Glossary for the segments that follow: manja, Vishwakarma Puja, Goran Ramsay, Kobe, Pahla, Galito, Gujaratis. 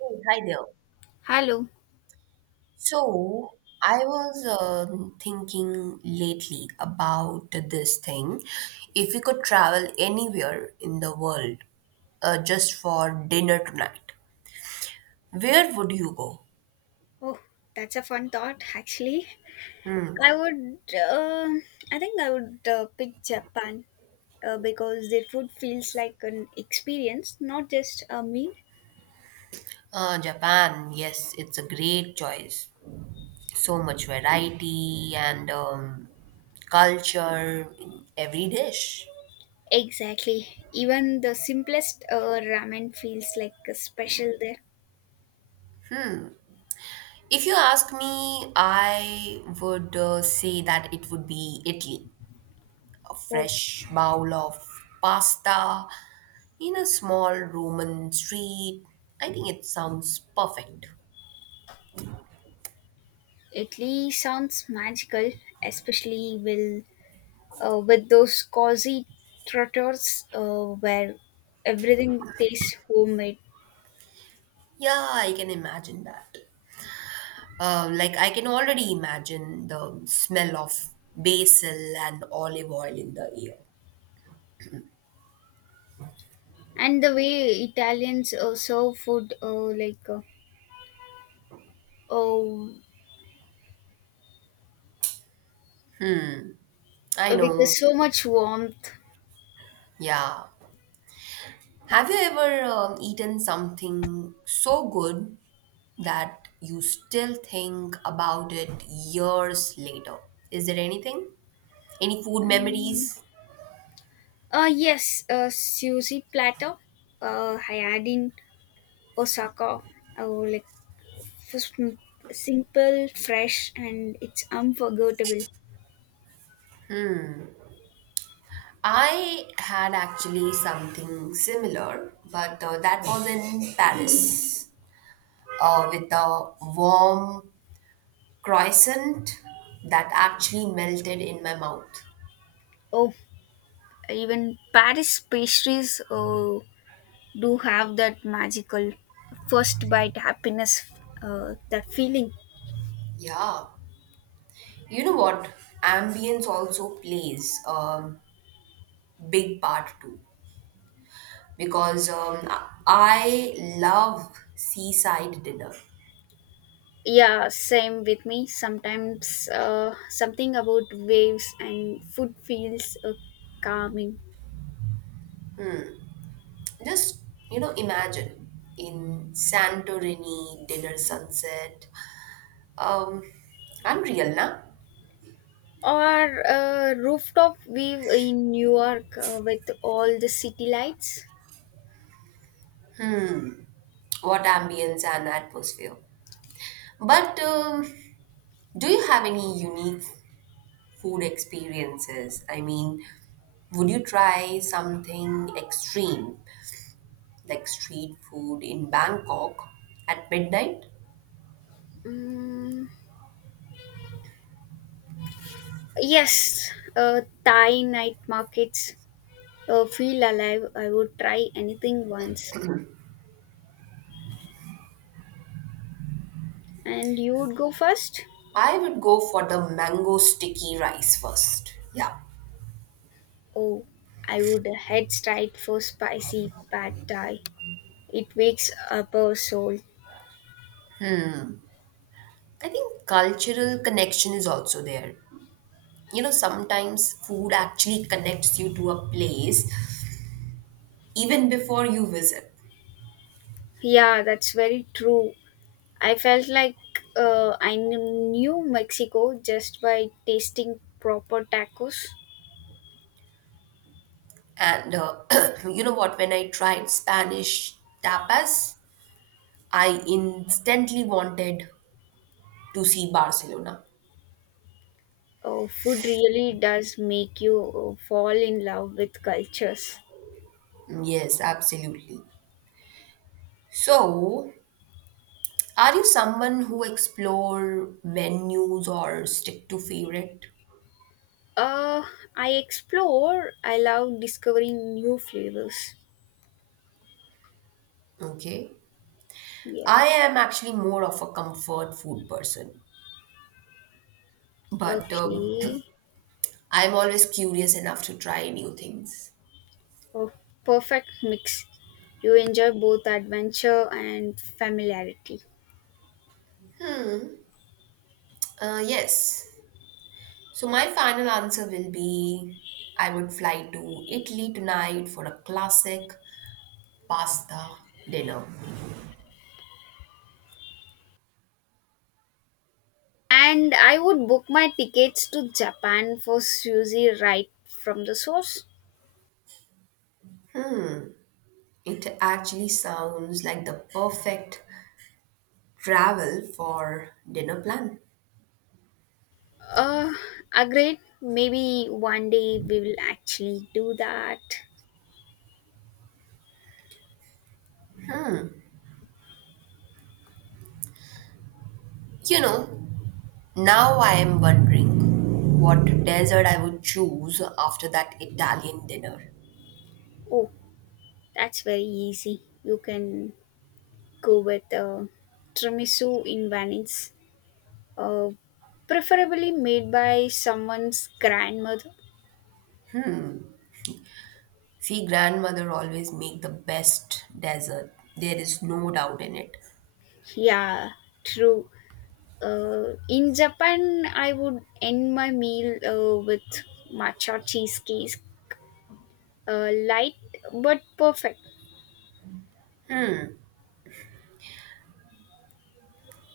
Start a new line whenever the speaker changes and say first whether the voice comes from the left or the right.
right: Hey, hi there.
left: Hello.
right: So, I was thinking lately about this thing. If we could travel anywhere in the world just for dinner tonight, where would you go?
left: Oh, that's a fun thought, actually. I would, uh, I think I would pick Japan because their food feels like an experience, not just a meal.
right: Japan, yes, it's a great choice. So much variety and culture in every dish.
left: Exactly. Even the simplest ramen feels like a special there.
right: If you ask me, I would say that it would be Italy. A
left: Oh,
right: fresh bowl of pasta in a small Roman street. I think it sounds perfect.
left: Italy sounds magical, especially with those cozy trotters where everything tastes homemade.
right: Yeah, I can imagine that. Like, I can already imagine the smell of basil and olive oil in the air.
left: And the way Italians serve food, oh,
right: I
left: with
right: know.
left: so much warmth.
right: Yeah. Have you ever eaten something so good that you still think about it years later? Is there anything? Any food
left: Mm.
right: memories?
left: Yes, a sushi platter. I had in Osaka. Oh, like just m- simple, fresh, and it's unforgettable.
right: I had actually something similar, but that was in Paris with a warm croissant that actually melted in my mouth.
left: Oh, even Paris pastries do have that magical first bite happiness, that feeling.
right: Yeah, you know what? Ambience also plays a big part too because I love seaside dinner.
left: Yeah, same with me. Sometimes something about waves and food feels calming.
right: Just imagine in Santorini dinner sunset. Um, unreal, na?
left: Or a rooftop view in New York with all the city lights.
right: What ambience and atmosphere. But do you have any unique food experiences? I mean, would you try something extreme like street food in Bangkok at midnight?
left: Mm, yes, Thai night markets feel alive. I would try anything once. And you would go first?
right: I would go for the mango sticky rice first. Yeah.
left: Oh, I would head straight for spicy pad thai. It wakes up our soul.
right: I think cultural connection is also there. You know, sometimes food actually connects you to a place even before you visit.
left: Yeah, that's very true. I felt like knew Mexico just by tasting proper tacos.
right: And you know what? When I tried Spanish tapas, I instantly wanted to see Barcelona.
left: Food really does make you fall in love with cultures.
right: Mm, yes, absolutely. So, are you someone who explore menus or stick to favorite?
left: Uh, I explore, I love discovering new flavors.
right: Okay.
left: Yeah.
right: I am actually more of a comfort food person, but
left: Okay.
right: I'm always curious enough to try new things.
left: Oh, perfect mix. You enjoy both adventure and familiarity.
right: Yes. So my final answer will be I would fly to Italy tonight for a classic pasta dinner.
left: And I would book my tickets to Japan for sushi right from the source.
right: It actually sounds like the perfect travel for dinner plan.
left: Uh, Agreed. Maybe one day we will actually do that.
right: You know, now I am wondering what desert I would choose after that Italian dinner.
left: Oh, that's very easy. You can go with tiramisu in Venice, uh, preferably made by someone's grandmother.
right: See, grandmother always make the best dessert. There is no doubt in it.
left: Yeah, true. In Japan, I would end my meal with matcha cheesecake. Light but perfect.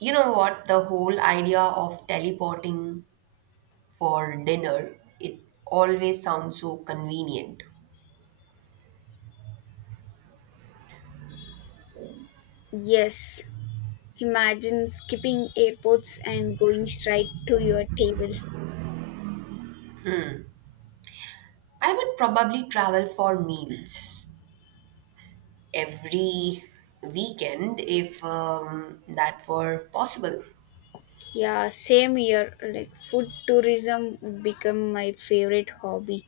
right: You know what? The whole idea of teleporting for dinner, it always sounds so convenient.
left: Yes. Imagine skipping airports and going straight to your table.
right: I would probably travel for meals every weekend if that were possible.
left: Yeah, same here. Like food tourism would become my favorite hobby.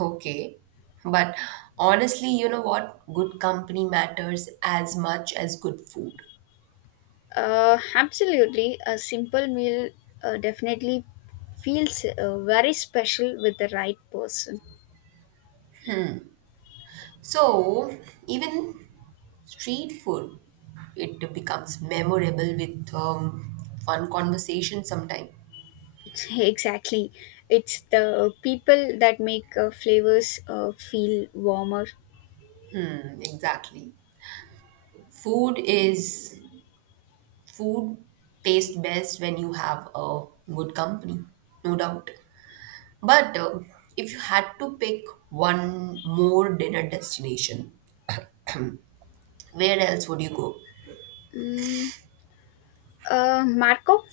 right: Okay. But honestly, you know what? Good company matters as much as good food.
left: Absolutely. A simple meal definitely feels very special with the right person.
right: So, even street food, it becomes memorable with fun conversation sometime.
left: Exactly. It's the people that make flavors feel warmer.
right: Hmm, exactly. Food is Food tastes best when you have a good company, no doubt. But if you had to pick one more dinner destination, where else would you go?
left: Mm, Marco?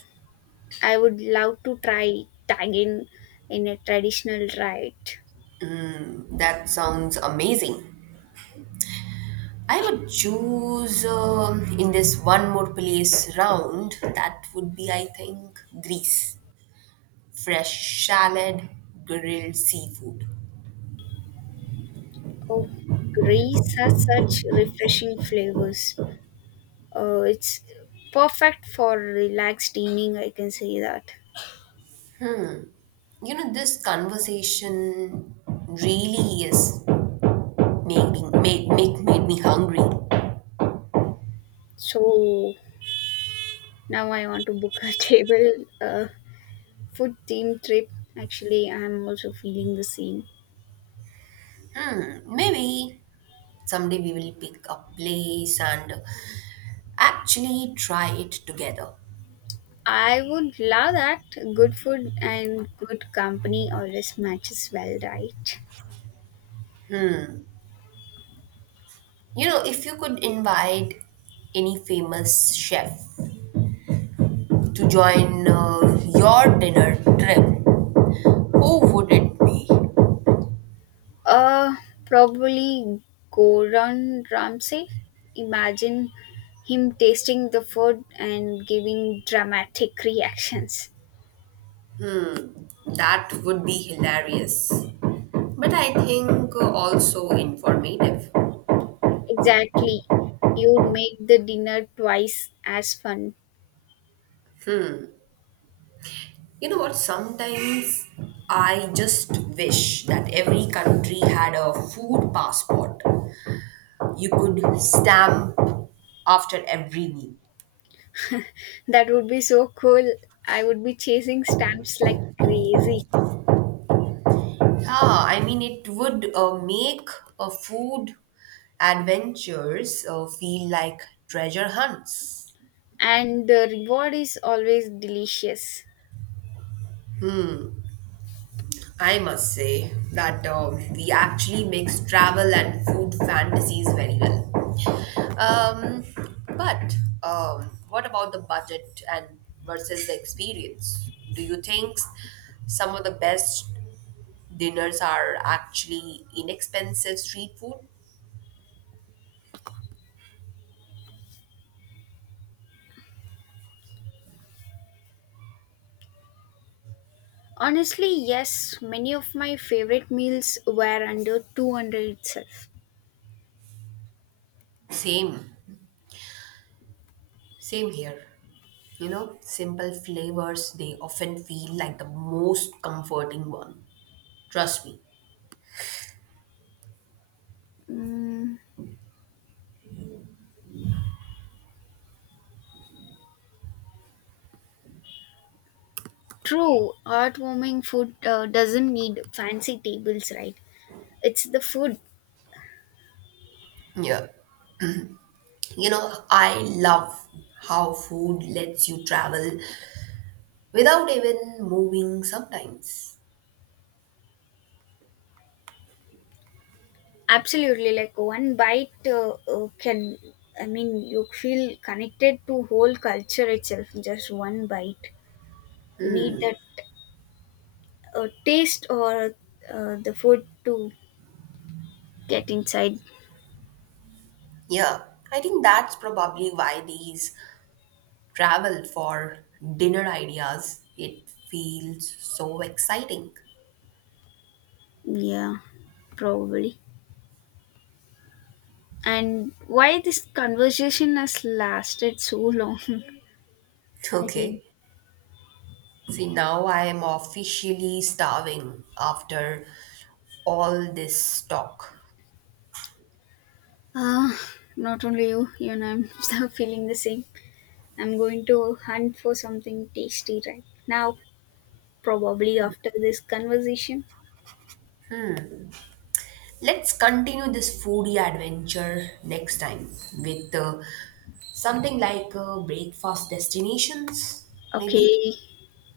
left: I would love to try tagging in a traditional diet.
right: That sounds amazing. I would choose in this one more place round. That would be, I think, Greece. Fresh salad, grilled seafood.
left: Oh, Greece has such refreshing flavors. It's perfect for relaxed eating, I can say that.
right: You know, this conversation really is making made, make made me hungry.
left: So now I want to book a table, food theme trip. Actually, I'm also feeling the same.
right: Hmm, maybe someday we will pick a place and actually try it together.
left: I would love that. Good food and good company always matches well, right?
right: You know, if you could invite any famous chef to join your dinner trip, who would it be?
left: Uh, Probably Goran Ramsay. Imagine him tasting the food and giving dramatic reactions.
right: Hmm, that would be hilarious. But I think also informative.
left: Exactly. You would make the dinner twice as fun.
right: Hmm. You know what? Sometimes I just wish that every country had a food passport you could stamp after every meal.
left: That would be so cool. I would be chasing stamps like crazy.
right: Yeah, I mean, it would make food adventures feel like treasure hunts.
left: And the reward is always delicious.
right: I must say that we actually mix travel and food fantasies very well. Um, but what about the budget and versus the experience? Do you think some of the best dinners are actually inexpensive street food.
left: Honestly, yes, many of my favorite meals were under 200 itself.
right: Same, same here. You know, simple flavors, they often feel like the most comforting one. Trust me.
left: Mm, True, heartwarming food doesn't need fancy tables, right? It's the food.
right: Yeah. You know, I love how food lets you travel without even moving sometimes.
left: Absolutely, like I mean, you feel connected to whole culture itself. Just one bite, you need that taste or the food to get inside.
right: Yeah, I think that's probably why these travel for dinner ideas, it feels so exciting.
left: Yeah, probably. And why this conversation has lasted so long? I feel.
right: Okay. See, now I am officially starving after all this talk.
left: Ah, not only you, you and I'm feeling the same. I'm going to hunt for something tasty right now, probably after this conversation.
right: Let's continue this foodie adventure next time with something like breakfast destinations, maybe.
left: Okay,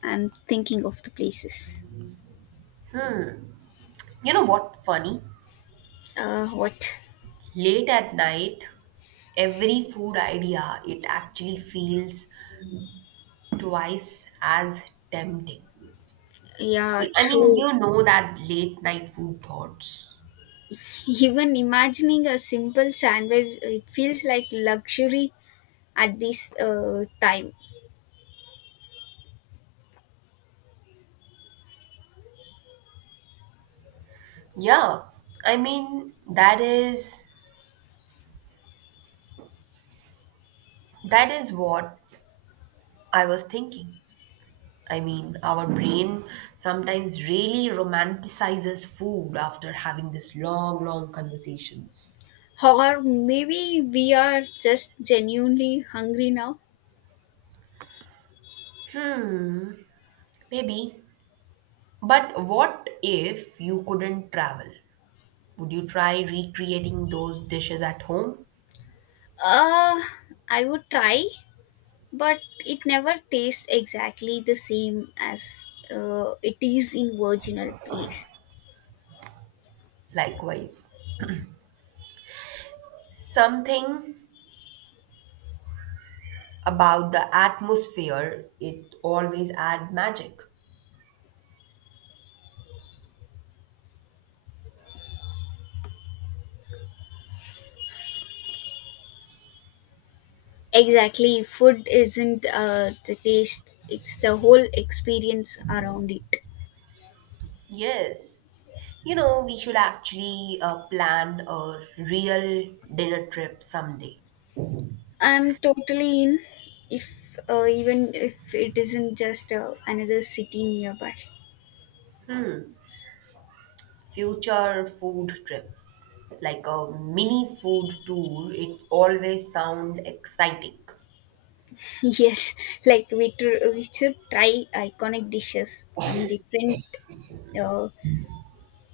left: I'm thinking of the places.
right: You know what? Funny.
left: What?
right: Late at night, every food idea it actually feels twice as tempting.
left: Yeah,
right: I mean,
left: true.
right: you know that late night food thoughts.
left: Even imagining a simple sandwich, it feels like luxury at this time.
right: Yeah, I mean, that is what I was thinking. I mean, our brain sometimes really romanticizes food after having these long, long conversations.
left: Or maybe we are just genuinely hungry now.
right: Maybe. But what if you couldn't travel? Would you try recreating those dishes at home?
left: Uh, I would try, but it never tastes exactly the same as it is in original place.
right: Likewise. Something about the atmosphere, it always adds magic.
left: Exactly, food isn't the taste, it's the whole experience around it.
right: Yes. You know, we should actually plan a real dinner trip someday.
left: I'm totally in, if even if it isn't just another city nearby.
right: Future food trips, like a mini food tour. It always sound exciting.
left: Yes, like we should try iconic dishes from different uh,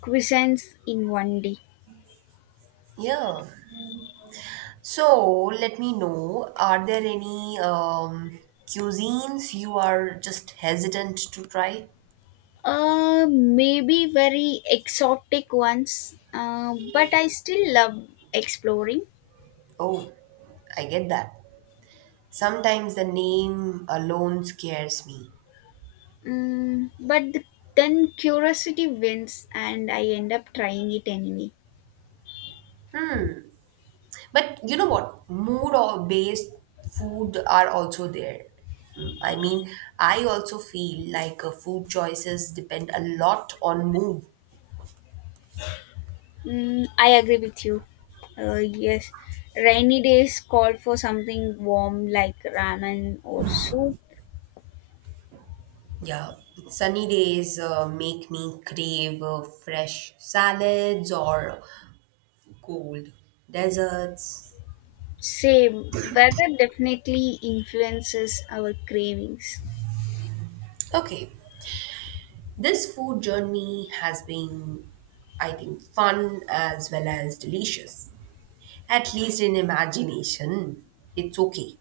left: cuisines in one day.
right: Yeah. So let me know, are there any cuisines you are just hesitant to try?
left: Maybe very exotic ones, but I still love exploring.
right: Oh, I get that. Sometimes the name alone scares me.
left: Mm, but th- then curiosity wins, and I end up trying it anyway.
right: But you know what? Mood or based food are also there. Mm, I mean, I also feel like food choices depend a lot on mood.
left: Mm, I agree with you. Yes, rainy days call for something warm like ramen or soup.
right: Yeah, sunny days make me crave fresh salads or cold desserts.
left: Same, weather definitely influences our cravings.
right: Okay, this food journey has been, I think, fun as well as delicious. At least in imagination, it's okay.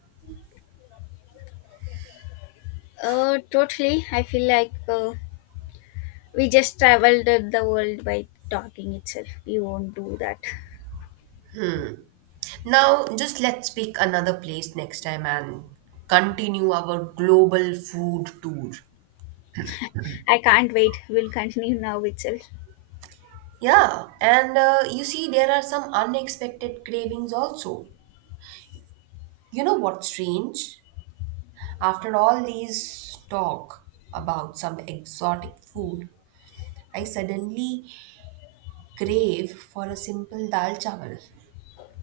left: Totally. I feel like we just traveled the world by talking itself. We won't do that.
right: Now, just let's pick another place next time and continue our global food tour.
left: I can't wait. We'll continue now itself.
right: Yeah, and you see, there are some unexpected cravings also. You know what's strange? After all these talk about some exotic food, I suddenly crave for a simple dal chawal.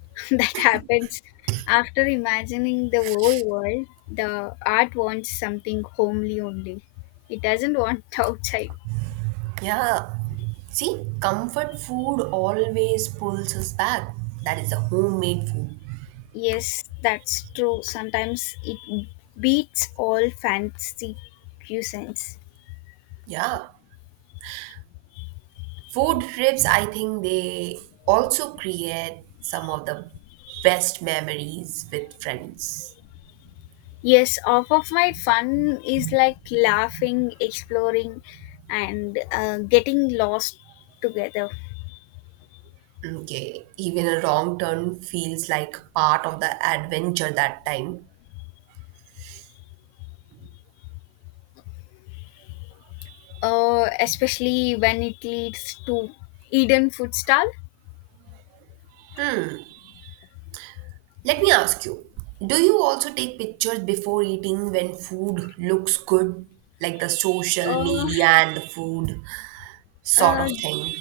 left: That happens. After imagining the whole world, the art wants something homely only. It doesn't want outside.
right: Yeah, see, comfort food always pulls us back. That is a homemade food.
left: Yes, that's true. Sometimes it beats all fancy cuisines.
right: Yeah. Food trips, I think they also create some of the best memories with friends.
left: Yes, half of my fun is like laughing, exploring, and getting lost together.
right: Okay, even a wrong turn feels like part of the adventure that time.
left: Especially when it leads to Eden food stall.
right: Let me ask you, do you also take pictures before eating when food looks good? Like the social
left: Uh,
right: media and the food sort
left: uh,
right: of thing.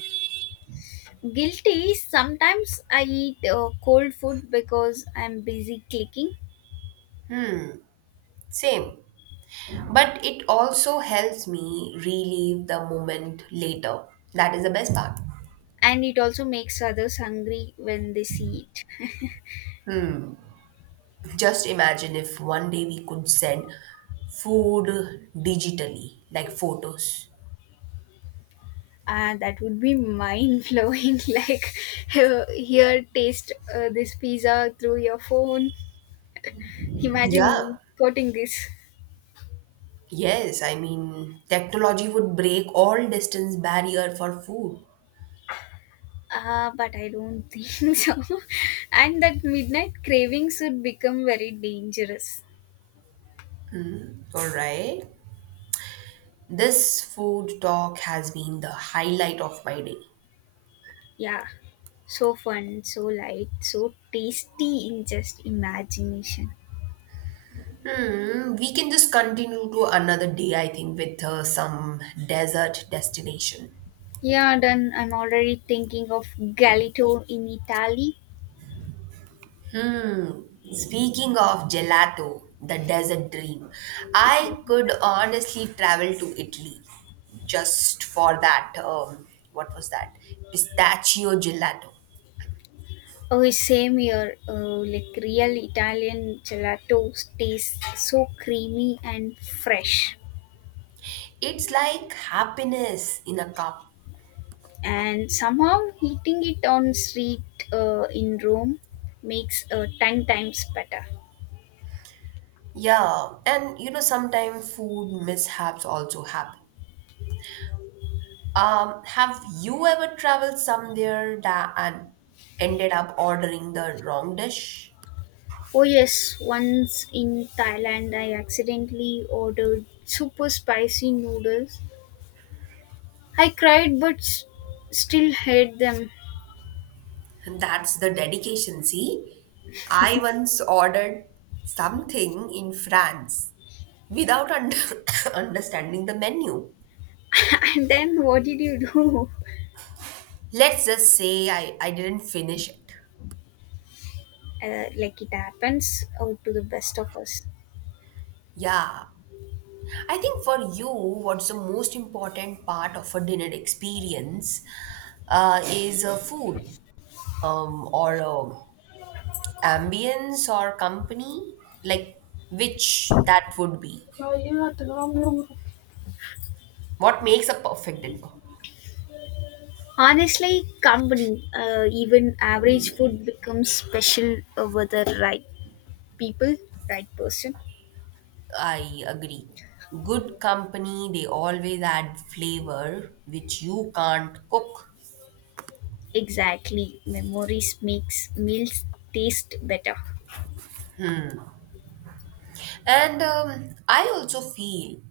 left: Guilty. Sometimes I eat cold food because I'm busy clicking,
right: Same. But it also helps me relive the moment later. That is the best part.
left: and it also makes others hungry when they see it.
right: Just imagine if one day we could send food digitally, like photos.
left: That would be mind blowing. Like, here, taste this pizza through your phone.
right: Yeah,
left: Imagine quoting this.
right: yes, I mean, technology would break all distance barrier for food.
left: Ah, but I don't think so, and that midnight cravings would become very dangerous.
right: All right. This food talk has been the highlight of my day.
left: Yeah, so fun, so light, so tasty in just imagination.
right: Hmm, we can just continue to another day, I think, with some desert destination.
left: Yeah, done. I'm already thinking of Galito in Italy.
right: Speaking of gelato, the desert dream, I could honestly travel to Italy just for that. What was that? Pistachio gelato.
left: Oh, same here. Like real Italian gelato tastes so creamy and fresh.
right: It's like happiness in a cup.
left: And somehow eating it on street in Rome makes 10 times better.
right: Yeah, and you know, sometimes food mishaps also happen. Have you ever traveled somewhere that and ended up ordering the wrong dish?
left: Oh yes, once in Thailand I accidentally ordered super spicy noodles. I cried, but still hate them.
right: That's the dedication, see? I once ordered something in France without understanding the menu.
left: And then what did you do?
right: Let's just say I didn't finish it.
left: Like it happens to the best of us.
right: Yeah. I think for you, what's the most important part of a dinner experience is a food or a ambience or company? Like, which that would be?
left: Oh, yeah.
right: What makes a perfect dinner?
left: Honestly, company, even average food becomes special over the right. people right person.
right: I agree. Good company, they always add flavor which you can't cook.
left: Exactly, memories makes meals taste better.
right: And I also feel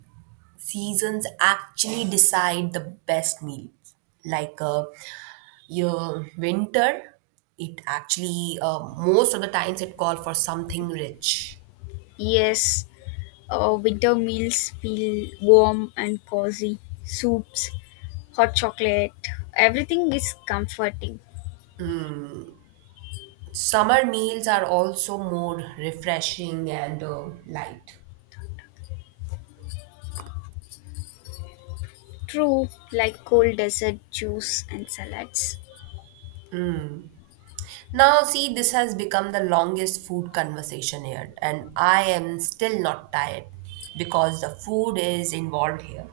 right: seasons actually decide the best meal. Like your winter, it actually, most of the times, it call for something rich.
left: Yes, winter meals feel warm and cozy. Soups, hot chocolate, everything is comforting.
right: Summer meals are also more refreshing and light.
left: True, like cold dessert juice and salads.
right: Now, see, this has become the longest food conversation here, and I am still not tired because the food is involved here.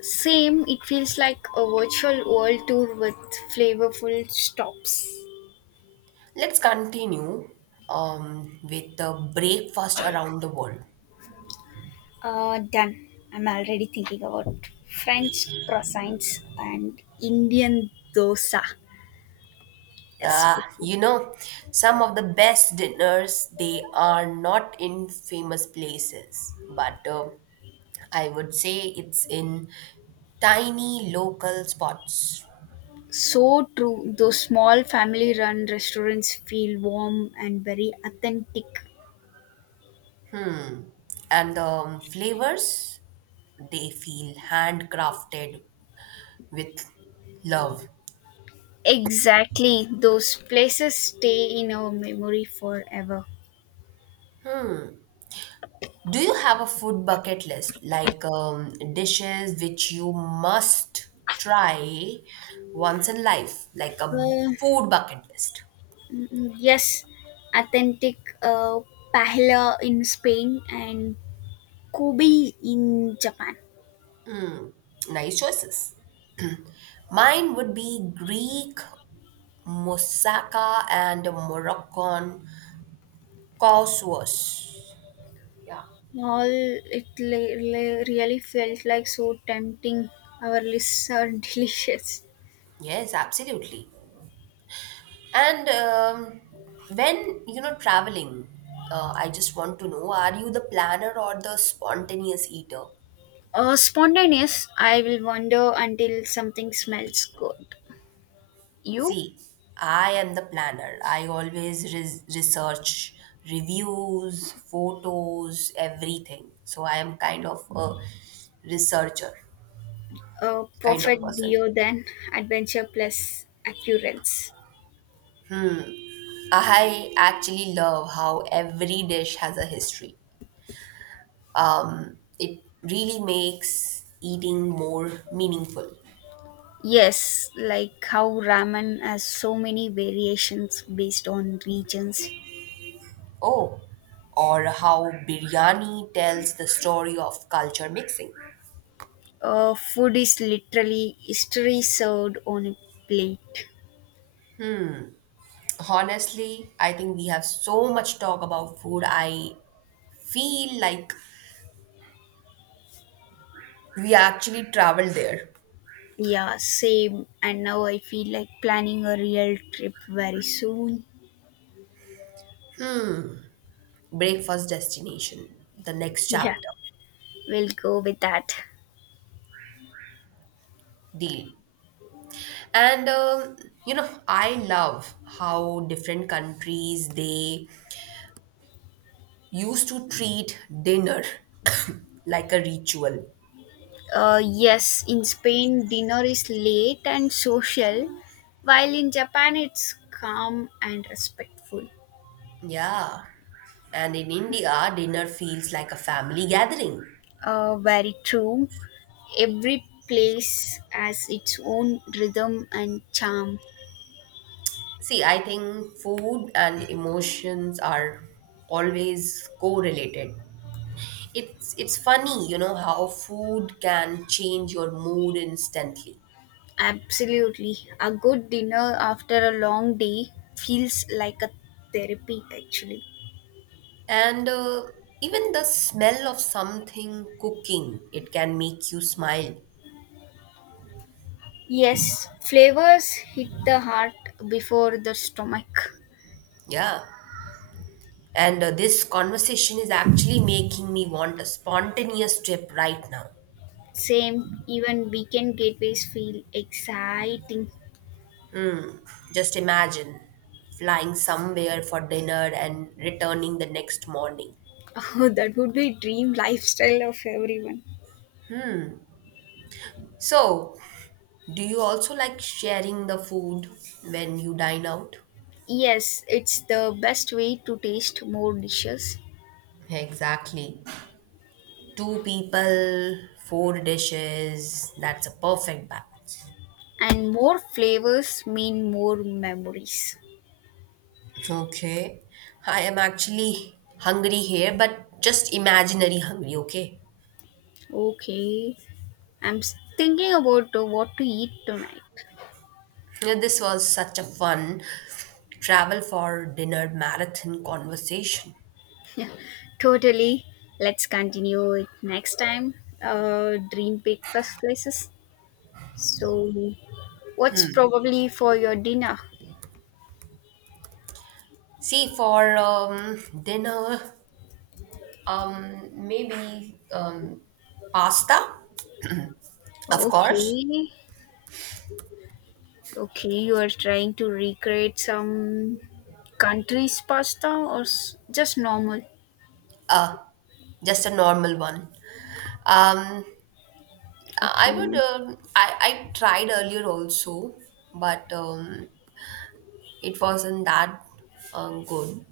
left: Same, it feels like a virtual world tour with flavorful stops.
right: Let's continue with the breakfast around the world.
left: Done. I'm already thinking about French croissants and Indian dosa,
right: Ah,
left: especially.
right: you know, some of the best dinners they are not in famous places, but I would say it's in tiny local spots.
left: So true. Those small family run restaurants feel warm and very authentic.
right: And the flavors, they feel handcrafted with love.
left: Exactly. Those places stay in our memory forever.
right: Do you have a food bucket list, like dishes which you must try once in life, like a
left: Uh,
right: food bucket list?
left: yes, authentic Pahla in Spain and Kobe in Japan.
right: Nice choices. Mine would be Greek moussaka and Moroccan couscous. Yeah.
left: All it really felt like so tempting. Our lists are delicious.
right: Yes, absolutely. And when you know traveling, I just want to know: Are you the planner or the spontaneous eater?
left: Spontaneous, I will wander until something smells good. You?
right: See, I am the planner. I always research reviews, photos, everything. So I am kind of a researcher
left: A
right: kind of
left: perfect dio
right: person.
left: then, adventure plus accurance.
right: I actually love how every dish has a history. It really makes eating more meaningful.
left: Yes, like how ramen has so many variations based on regions.
right: Oh, or how biryani tells the story of culture mixing.
left: Food is literally history served on a plate.
right: Honestly, I think we have so much talk about food. I feel like we actually traveled there.
left: Yeah, same. And now I feel like planning a real trip very soon.
right: Breakfast destination, the next
left: Yeah,
right: chapter,
left: we'll go with that.
right: deal. And you know, I love how different countries they used to treat dinner like a ritual.
left: Yes, in Spain, dinner is late and social, while in Japan, it's calm and respectful.
right: Yeah. And in India, dinner feels like a family gathering.
left: Very true. Every place has its own rhythm and charm.
right: See, I think food and emotions are always correlated. It's funny, you know, how food can change your mood instantly.
left: Absolutely. A good dinner after a long day feels like a therapy, actually.
right: And even the smell of something cooking, it can make you smile.
left: Yes, flavors hit the heart before the stomach.
right: Yeah. And this conversation is actually making me want a spontaneous trip right now.
left: Same, even weekend gateways feel exciting.
right: Just imagine flying somewhere for dinner and returning the next morning.
left: Oh, that would be dream lifestyle of everyone.
right: So, do you also like sharing the food when you dine out?
left: Yes, it's the best way to taste more dishes,
right: Exactly. Two people, four dishes. That's a perfect balance.
left: and more flavors mean more memories.
right: Okay. I am actually hungry here, but just imaginary hungry, okay?
left: Okay. I'm thinking about what to eat tonight.
right: Yeah, this was such a fun travel for dinner marathon conversation.
left: Totally. Let's continue it next time. Dream breakfast places. So, what's probably for your dinner?
right: See, for dinner, maybe pasta, of course,
left: Okay. Okay, you are trying to recreate some country's pasta or just normal?
right: just a normal one. Um, I would,
left: Okay.
right: um, I, I tried earlier also, but it wasn't that good.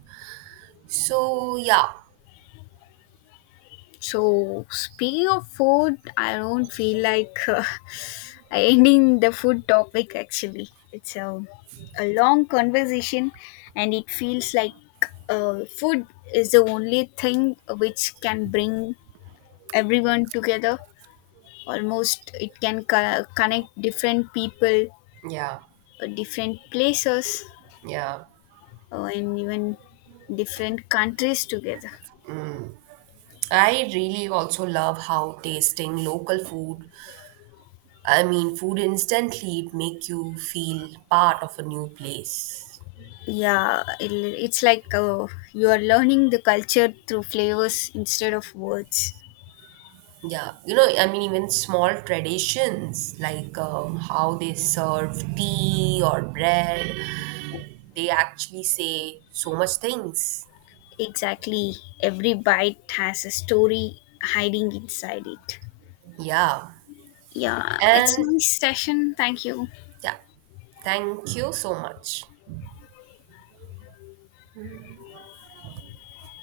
right: So, yeah,
left: So, speaking of food, I don't feel like ending the food topic actually. It's a long conversation, and it feels like food is the only thing which can bring everyone together almost. It can connect different people,
right: yeah,
left: different places,
right: yeah.
left: and even different countries together.
right: I really also love how tasting local food, I mean, food instantly, it make you feel part of a new place.
left: Yeah, it's like you are learning the culture through flavors instead of words.
right: Yeah, you know, I mean, even small traditions like how they serve tea or bread, they actually say so much things.
left: Exactly, every bite has a story hiding inside it.
right: Yeah.
left: Yeah,
right: And
left: it's nice session, thank you.
right: yeah, thank you so much.